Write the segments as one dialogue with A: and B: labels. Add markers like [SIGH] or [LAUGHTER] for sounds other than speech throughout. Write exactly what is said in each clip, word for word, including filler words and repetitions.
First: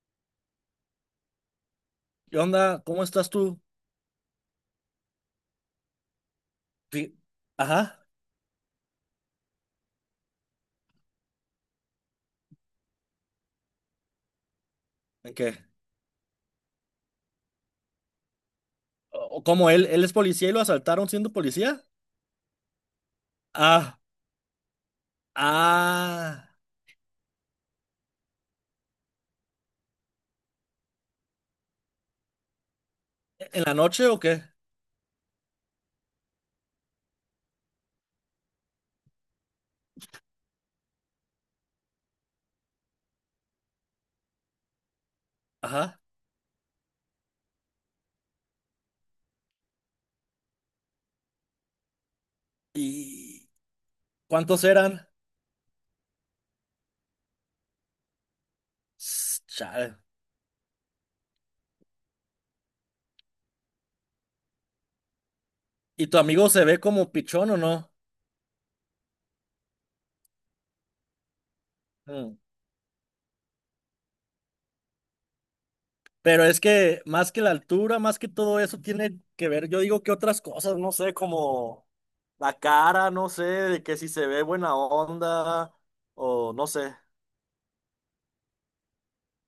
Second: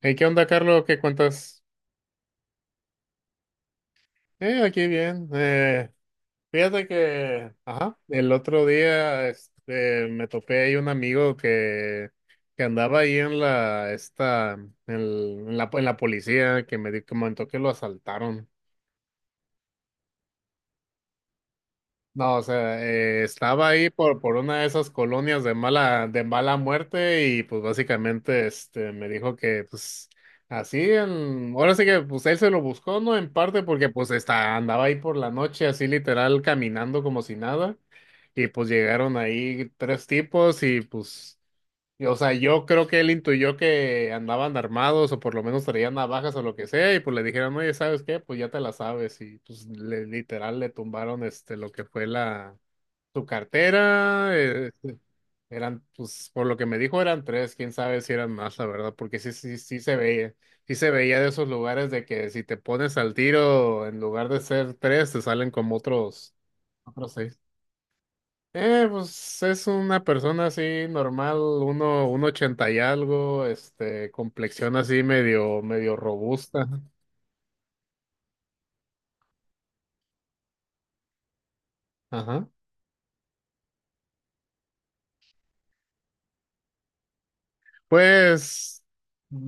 A: Hey, ¿qué onda, Carlos? ¿Qué cuentas?
B: ¿Qué onda? ¿Cómo estás tú?
A: Eh, aquí bien. Eh, fíjate
B: Fi-
A: que, ajá,
B: Ajá,
A: el otro día este, me topé ahí un amigo que, que andaba ahí en la, esta, en,
B: ¿en
A: el- en
B: qué?
A: la, en la policía, que me di- comentó que lo asaltaron.
B: O- ¿Cómo él, él es policía y lo asaltaron siendo policía?
A: No, o sea, eh, estaba ahí
B: Ah,
A: por, por una de esas colonias de mala, de
B: ah,
A: mala muerte y pues básicamente este, me dijo que pues así, en- ahora sí que pues él se lo buscó, ¿no? En parte
B: ¿en la
A: porque
B: noche
A: pues
B: o qué?
A: está, andaba ahí por la noche así literal caminando como si nada y pues llegaron ahí tres tipos y pues, y, o sea, yo creo que él intuyó que andaban armados o por lo menos traían
B: Ajá.
A: navajas o lo que sea y pues le dijeron, oye, ¿sabes qué? Pues ya te la sabes y pues le, literal le tumbaron este, lo que fue la su
B: ¿Y
A: cartera.
B: cuántos
A: Eh,
B: eran?
A: eran, pues, por lo que me dijo eran tres, quién sabe si eran más, la verdad, porque sí,
B: S-
A: sí, sí se
B: Chale.
A: veía, sí se veía de esos lugares de que si te pones al tiro, en lugar de ser tres, te salen como
B: ¿Y tu
A: otros,
B: amigo se ve como
A: otros seis.
B: pichón o no?
A: Eh, pues es una persona así normal, uno, un
B: Mm.
A: ochenta y algo, este, complexión así medio, medio
B: Pero es
A: robusta.
B: que más que la altura, más que todo eso tiene que ver, yo digo que otras cosas, no sé, como
A: Ajá.
B: la cara, no sé, de que si se ve buena onda o no sé,
A: Pues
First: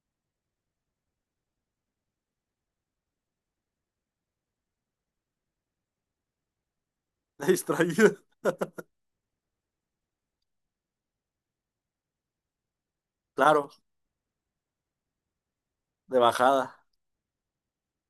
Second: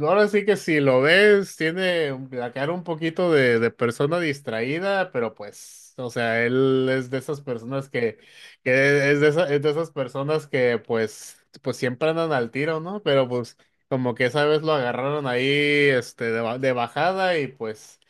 A: ahora sí que si lo ves, tiene la cara un poquito de, de persona distraída, pero pues, o sea, él es de esas
B: [LAUGHS]
A: personas
B: distraído,
A: que, que es de esa- es de esas personas que pues, pues siempre andan al tiro, ¿no? Pero pues
B: claro,
A: como que esa vez lo agarraron ahí,
B: de
A: este, de, ba- de
B: bajada.
A: bajada y pues,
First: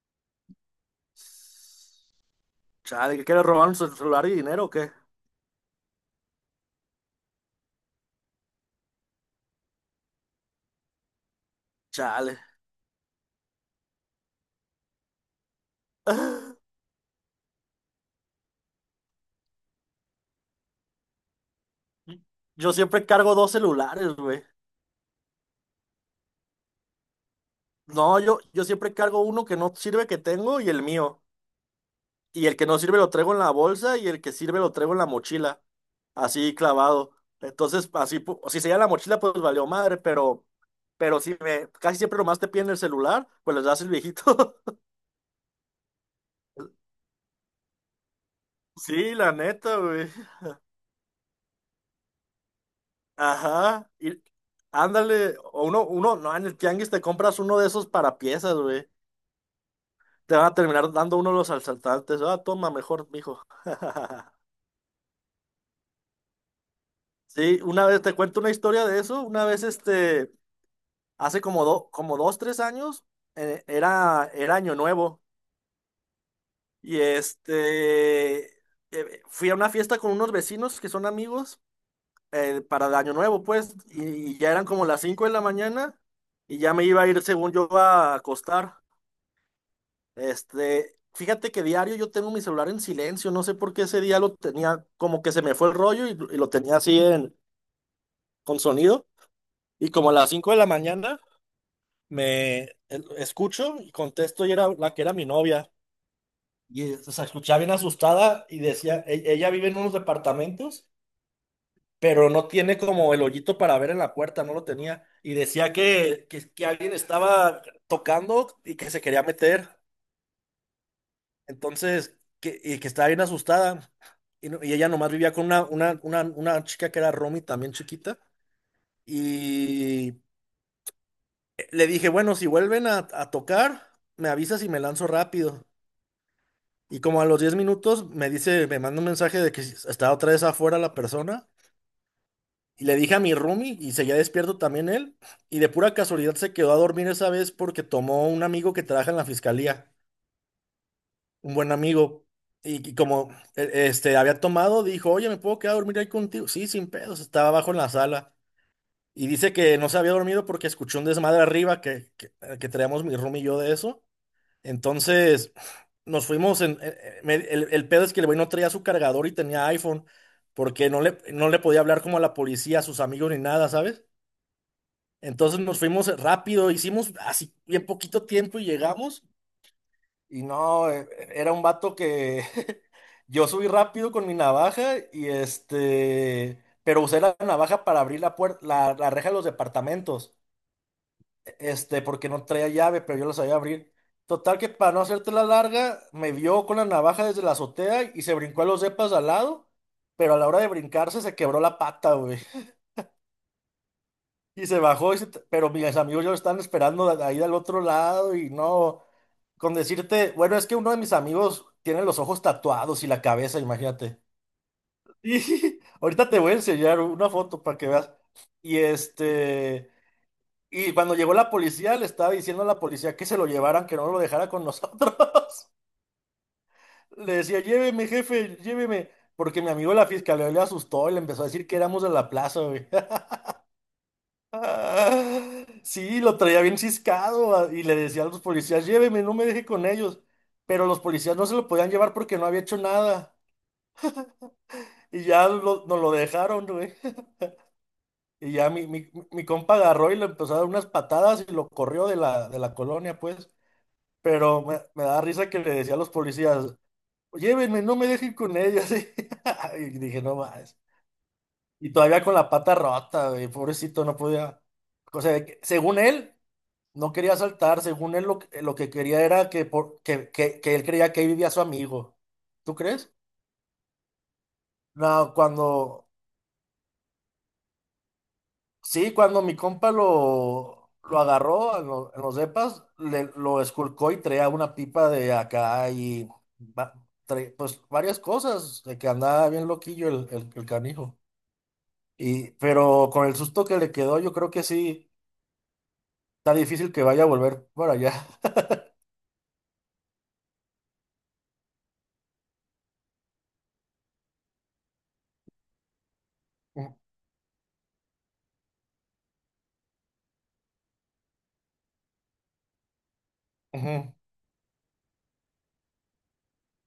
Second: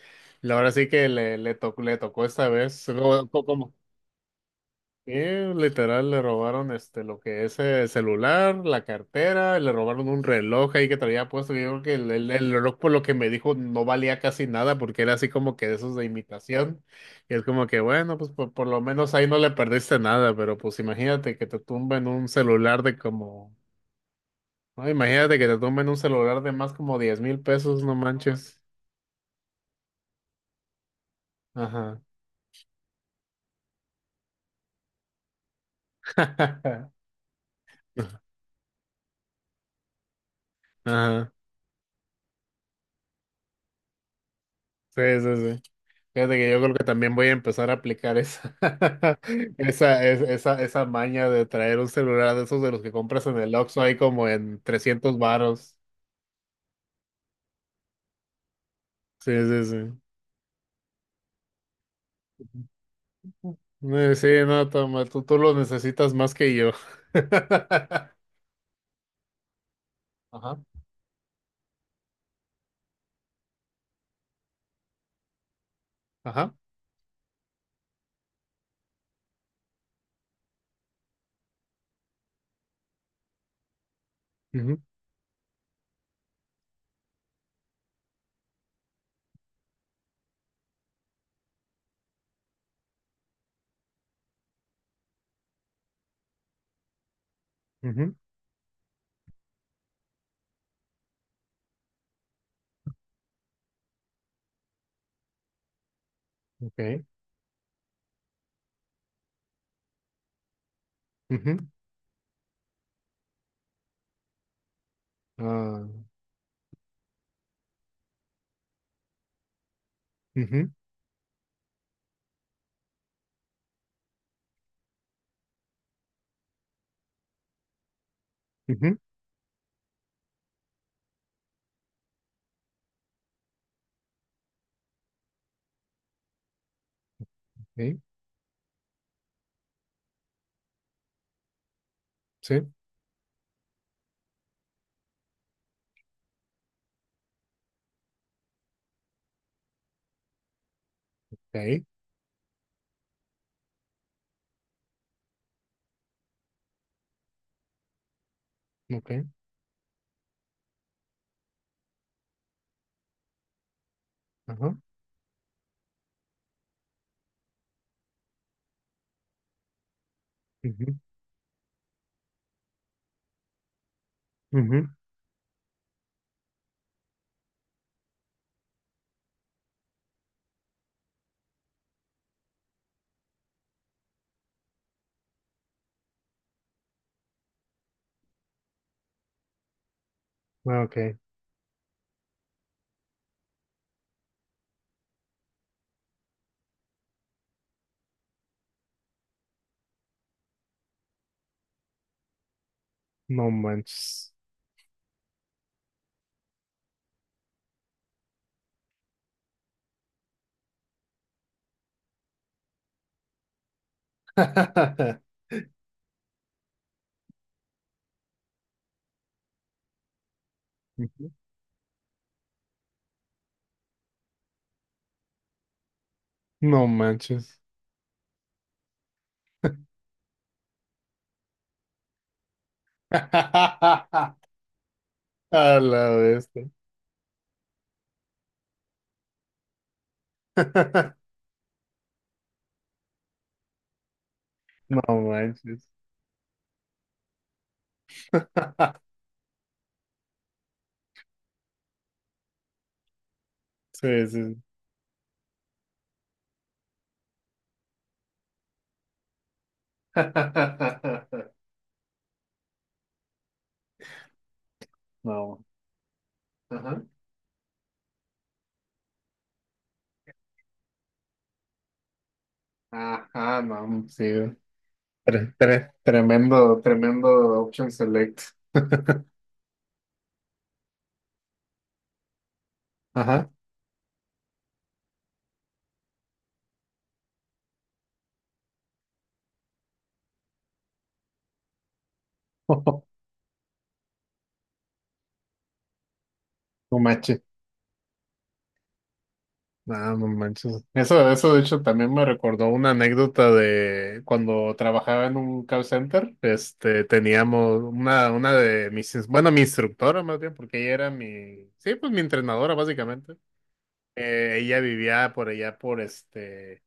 A: la- ahora sí que le, le tocó, le tocó esta vez,
B: Chale, ¿qué
A: como,
B: quieres robar
A: como-
B: un celular y dinero o qué?
A: eh, literal, le robaron este lo que es el celular, la cartera, le robaron un reloj ahí que traía puesto. Yo creo que el, el-
B: Chale.
A: el reloj, por lo que me dijo, no valía casi nada porque era así como que de esos de
B: [LAUGHS]
A: imitación. Y es como que, bueno, pues por, por lo menos ahí no le perdiste nada, pero pues imagínate que te tumben un
B: Yo
A: celular de
B: siempre cargo dos
A: como,
B: celulares, güey.
A: no, imagínate que te tumben un celular de más como diez mil pesos, no
B: No, yo,
A: manches.
B: yo siempre cargo uno que no sirve que tengo y el mío.
A: Ajá.
B: Y el que no sirve lo traigo en la bolsa y el que sirve lo traigo en la mochila. Así
A: [LAUGHS]
B: clavado. Entonces, así, pu- si se lleva la mochila, pues valió madre, pero, pero
A: Ajá.
B: si me, casi siempre nomás te piden el celular, pues les das el viejito. [LAUGHS]
A: Sí, sí, sí. Fíjate que yo creo que también voy a empezar a aplicar esa,
B: Sí,
A: [LAUGHS]
B: la neta,
A: esa,
B: güey.
A: es- esa, esa maña de traer un celular de esos de los que compras en el Oxxo
B: Ajá,
A: ahí
B: y
A: como en trescientos
B: ándale, o
A: varos.
B: uno, uno, no, en el tianguis te compras uno de esos para piezas, güey.
A: Sí, sí, sí.
B: Te van a terminar dando uno de los asaltantes. Ah, toma, mejor, mijo.
A: Eh, Sí,
B: [LAUGHS]
A: no, toma, tú, tú lo necesitas más que yo.
B: Sí, una vez te
A: [LAUGHS]
B: cuento una historia de eso. Una vez, este,
A: Ajá,
B: hace como, do- como dos, tres años, eh, era, era Año Nuevo.
A: ajá.
B: Y este, eh, fui a una fiesta con unos vecinos que son amigos eh, para el Año Nuevo, pues. Y, y ya eran
A: Ujú,
B: como las cinco de la mañana. Y ya me iba a ir, según yo, a acostar. Este, fíjate que diario yo tengo mi celular en silencio, no sé por qué ese día lo tenía, como que se me fue el rollo y, y lo tenía así en,
A: ujú.
B: con sonido. Y como a las cinco de la mañana me el- escucho y contesto y era la que era mi novia. Y o
A: Ok.
B: sea, escuchaba bien asustada y decía, "E- ella vive en unos departamentos,
A: Ujú.
B: pero no tiene como el hoyito para ver en la puerta, no lo tenía. Y decía
A: Ah.
B: que, que, que alguien estaba tocando y que se quería meter.
A: Ujú,
B: Entonces, que, y que estaba bien asustada. Y, no- y ella nomás vivía con una, una, una, una chica que era Romy, también chiquita.
A: ujú.
B: Y le dije, bueno, si vuelven a, a tocar, me avisas y me lanzo rápido. Y como a los diez
A: Ok,
B: minutos me dice, me manda un mensaje de que estaba otra vez afuera la persona.
A: sí.
B: Y le dije a mi Romy y seguía despierto también él. Y de pura casualidad se quedó a dormir esa vez porque tomó un amigo que trabaja en la fiscalía. Un buen
A: Ok.
B: amigo. Y, y como e- este había tomado, dijo, oye, ¿me puedo quedar a dormir ahí contigo? Sí, sin pedos, estaba abajo en la sala.
A: Ok.
B: Y dice que no se había dormido porque escuchó un desmadre arriba que, que, eh, que traíamos mi room y yo de eso.
A: Ajá.
B: Entonces nos fuimos. En... en- en- me- el, el pedo es que el güey no traía su cargador y tenía iPhone, porque
A: Ujú,
B: no le, no le podía hablar como a la policía, a sus amigos ni nada, ¿sabes?
A: ujú.
B: Entonces nos fuimos rápido, hicimos así bien poquito tiempo y llegamos. Y no, e- era un vato que [LAUGHS] yo subí rápido con mi navaja y este, pero usé la navaja para abrir la puerta, la, la reja de los departamentos,
A: Ah, ok.
B: e, este, porque no traía llave, pero yo la sabía abrir. Total que para no hacerte la larga, me vio con la navaja desde la azotea y se brincó a los depas de al lado, pero a la hora de brincarse se quebró la pata, güey.
A: No manches.
B: Y se bajó, y se t- pero mis amigos ya lo estaban esperando de- ahí del otro lado y no, con decirte, bueno, es que uno de mis amigos tiene los ojos tatuados y la cabeza, imagínate.
A: [LAUGHS]
B: Y [LAUGHS] ahorita te voy a enseñar una foto para que veas. Y este, y cuando llegó la policía, le estaba diciendo a la policía que se lo llevaran, que no lo dejara con nosotros. [LAUGHS]
A: No
B: Le
A: manches.
B: decía, lléveme, jefe, lléveme, porque mi amigo de la fiscalía le asustó y le empezó a decir que éramos de la plaza.
A: [LAUGHS] A
B: Ah,
A: la
B: sí, lo traía
A: bestia.
B: bien ciscado ah, y le decía a los policías, lléveme, no me deje con ellos. Pero los
A: [LAUGHS]
B: policías no se lo podían llevar porque no había hecho nada.
A: No
B: Y ya
A: manches.
B: lo- nos lo dejaron, güey. Y ya mi,
A: [LAUGHS]
B: mi, mi compa agarró y le empezó a dar unas patadas y lo corrió de la, de la colonia, pues.
A: Sí, sí, sí.
B: Pero me, me da risa que le decía a los policías, llévenme, no me dejen con ellos. [LAUGHS] Y dije, no más.
A: [LAUGHS]
B: Y todavía con la pata rota, güey, pobrecito, no podía. O sea, que
A: No.
B: según él.
A: Ajá.
B: No quería saltar, según él lo, que lo que quería era que, por, que, que, que él creía que ahí vivía su amigo. ¿Tú crees?
A: Ajá, no, sí.
B: No,
A: Tre- tre-
B: cuando,
A: tremendo, tremendo option select.
B: sí, cuando mi compa lo, lo agarró en, lo- en los depas, le,
A: Ajá.
B: lo esculcó y traía una pipa de acá y va- trae- pues varias cosas, de que andaba bien loquillo el, el, el canijo. Y, pero
A: [LAUGHS]
B: con el susto que le quedó, yo creo que sí, está difícil
A: No
B: que vaya a
A: manches.
B: volver para allá.
A: No, no manches. Eso, eso de hecho también me recordó una anécdota de cuando trabajaba en un call center, este,
B: [LAUGHS]
A: teníamos una, una de mis, ins- bueno, mi instructora más bien, porque ella era mi, sí, pues mi entrenadora básicamente.
B: Ujú.
A: Eh, ella vivía por allá por este,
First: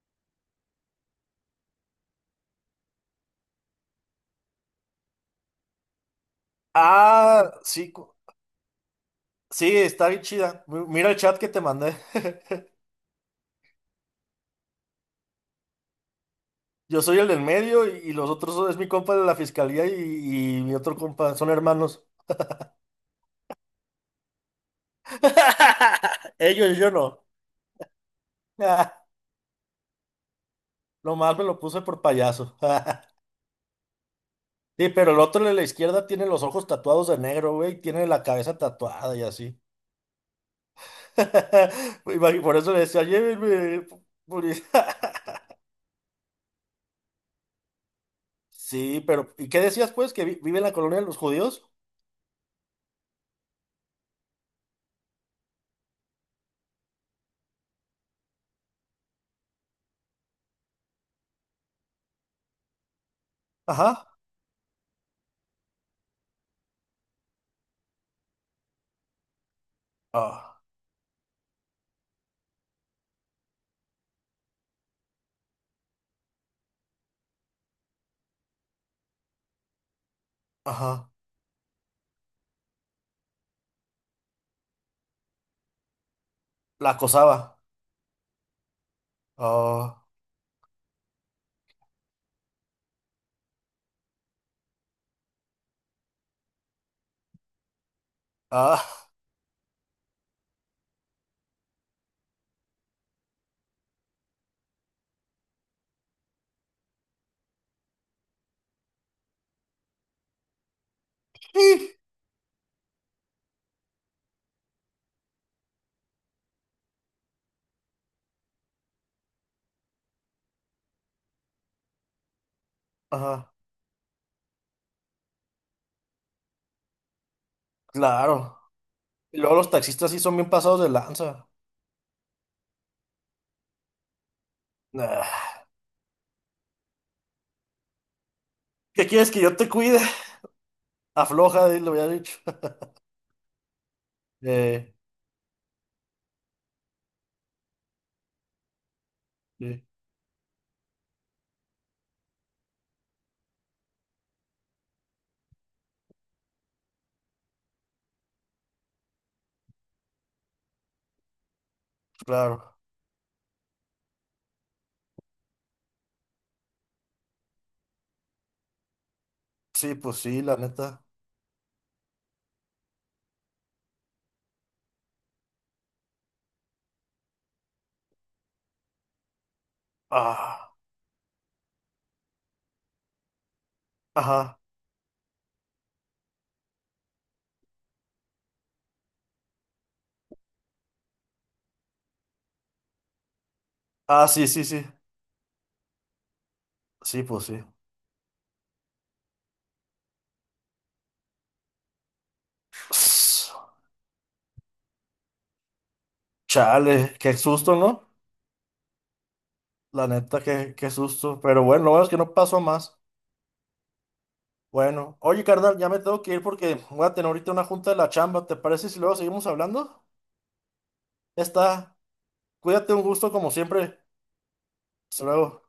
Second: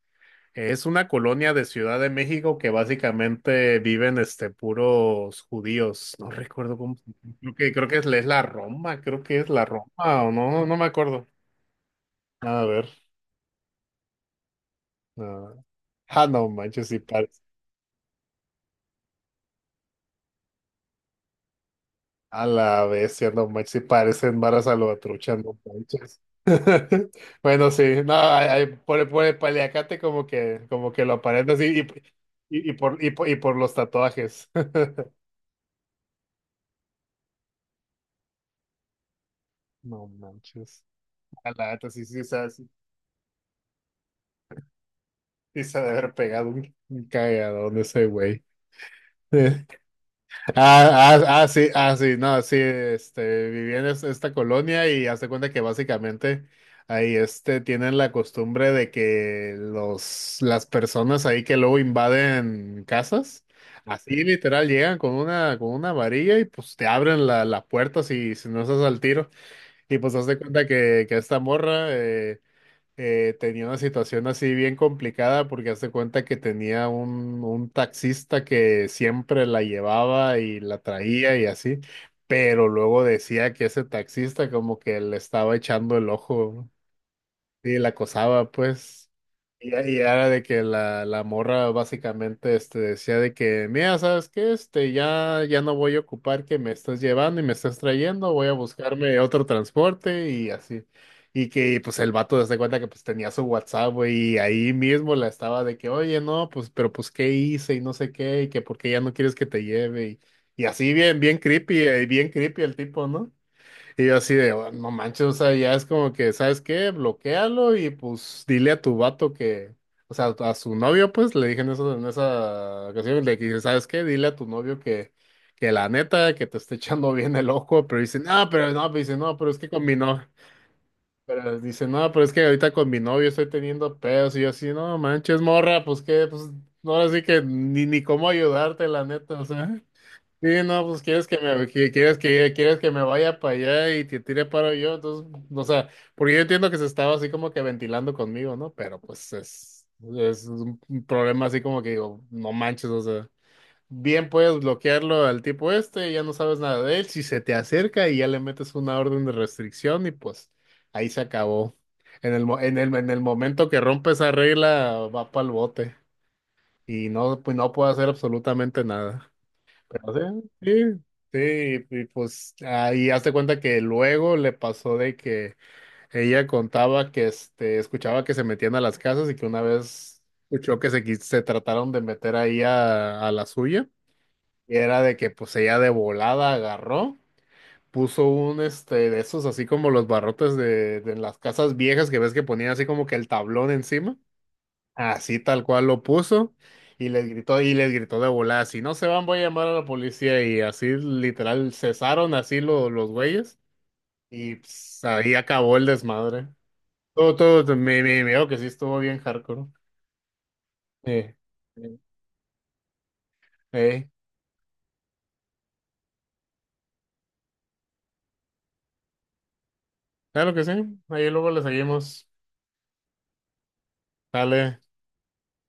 A: es una colonia de Ciudad de México que básicamente viven este puros judíos. No recuerdo cómo,
B: Ah,
A: creo que, creo
B: sí.
A: que es, es la Roma, creo que es la
B: Sí,
A: Roma
B: está bien
A: o
B: chida.
A: no, no me
B: Mi- Mira el
A: acuerdo.
B: chat que te mandé. [LAUGHS]
A: A ver. Ah, no manches, si
B: Yo soy el
A: parece.
B: del medio y, y los otros son- es mi compa de la fiscalía y, y mi otro compa, son hermanos.
A: A la bestia, no manches, si parecen varas a lo trucha, no manches.
B: [LAUGHS] Ellos, yo
A: [LAUGHS]
B: no. [LAUGHS]
A: Bueno, sí, no, hay, hay-
B: Ah,
A: por, por el paliacate como que, como que lo
B: nomás me
A: aparenta
B: lo puse
A: así,
B: por payaso.
A: y, y, y por, y,
B: [LAUGHS]
A: por, y por los tatuajes. [LAUGHS]
B: Sí, pero el otro de la izquierda tiene los ojos tatuados de negro, güey, y tiene la cabeza tatuada y así.
A: No manches. A la neta, sí,
B: [LAUGHS]
A: sí, se
B: Imagi-
A: ha-
B: Por
A: sí,
B: eso le decía, llévenme. poli-". [LAUGHS]
A: se ha de haber pegado un, un cagadón ese güey.
B: Sí, pero ¿y qué
A: [LAUGHS]
B: decías pues? ¿Que vi- vive en la colonia de
A: Ah,
B: los
A: ah, ah,
B: judíos?
A: sí, ah, sí, no, sí, este, viví en es- esta colonia y hazte cuenta que básicamente ahí, este, tienen la costumbre de que los, las personas ahí que luego invaden casas,
B: Ajá.
A: así literal llegan con una, con una varilla y pues te abren la, la puerta si, si no estás al tiro. Y pues hazte
B: Ah,
A: cuenta que, que esta morra, eh, eh, tenía una situación así bien complicada porque hace cuenta que tenía un, un taxista que siempre la llevaba y la
B: ajá.
A: traía y así, pero luego decía que ese taxista como que le estaba echando el ojo.
B: La acosaba.
A: Y la acosaba, pues. Y, y
B: Ah.
A: era de que la, la morra básicamente este, decía de que, mira, ¿sabes qué? Este, ya, ya no voy a ocupar que me estás llevando y me estás trayendo, voy a
B: Ah,
A: buscarme otro transporte y así. Y que pues el vato se da cuenta que pues tenía su WhatsApp, güey, y ahí mismo la estaba de que, oye, no, pues, pero pues, ¿qué hice? Y no sé qué, y que por qué ya no quieres que te lleve. Y, y así bien, bien creepy,
B: sí.
A: eh, bien creepy el tipo, ¿no? Y yo así de, "Oh, no manches, o sea, ya es como que, ¿sabes qué? Bloquéalo y pues dile a tu vato que, o sea, a su novio, pues le dije en eso, en esa ocasión, le
B: Ajá,
A: dije, ¿sabes qué? Dile a tu novio que, que la neta, que te está echando bien el ojo, pero dice, no,
B: claro.
A: pero no, pero dice, no,
B: Y
A: pero
B: luego
A: es que
B: los
A: con mi
B: taxistas sí
A: no,
B: son bien pasados de lanza.
A: pero dice, no, pero es que ahorita con mi novio estoy teniendo pedos y yo así, no manches,
B: Ah,
A: morra, pues qué, pues, no, ahora sí que ni, ni cómo ayudarte, la
B: ¿qué quieres
A: neta,
B: que
A: o
B: yo
A: sea.
B: te cuide?
A: Sí, no, pues quieres que me,
B: Afloja, eh,
A: que-
B: lo había
A: quieres
B: dicho.
A: que, quieres
B: [LAUGHS]
A: que me vaya para allá y te tire paro
B: Eh,
A: yo, entonces, o sea, porque yo entiendo que se estaba así como que ventilando conmigo, ¿no? Pero pues
B: sí,
A: es, es un problema así como que digo, no manches, o sea, bien puedes bloquearlo al tipo este, ya no sabes nada de él, si se te acerca y ya le metes una orden de restricción y pues ahí se acabó. En el, mo-
B: claro.
A: en el, en el momento que rompe esa regla, va para el bote y no, pues no puede hacer absolutamente nada.
B: Sí,
A: Pero
B: pues sí,
A: sí,
B: la
A: sí,
B: neta.
A: sí, y, y pues ahí hazte cuenta que luego le pasó de que ella contaba que este, escuchaba que se metían a las casas y que una vez
B: Ah,
A: escuchó que se, quis- se trataron de meter ahí a, a la suya.
B: ajá.
A: Y era de que pues ella de volada agarró, puso un este de esos así como los barrotes de, de las casas viejas que ves que ponían así como que el tablón encima.
B: Ah, sí, sí, sí.
A: Así tal cual lo puso y
B: Sí,
A: les
B: pues sí.
A: gritó y les gritó de volada, si no se van voy a llamar a la policía y así literal cesaron así lo-
B: [SNIFFS]
A: los
B: Ss,
A: güeyes y pues, ahí acabó el desmadre.
B: Chale,
A: Todo,
B: qué
A: todo,
B: susto,
A: me,
B: ¿no?
A: me, veo que sí estuvo bien hardcore.
B: La neta, qué, qué
A: Eh,
B: susto. Pero bueno, lo
A: eh,
B: bueno es que no pasó a más.
A: eh,
B: Bueno, oye, carnal, ya me tengo que ir porque voy a tener ahorita una junta de la chamba. ¿Te parece si luego seguimos hablando?
A: claro que sí, ahí
B: Ya
A: luego le
B: está.
A: seguimos.
B: Cuídate, un gusto como siempre.
A: Dale.
B: Hasta luego.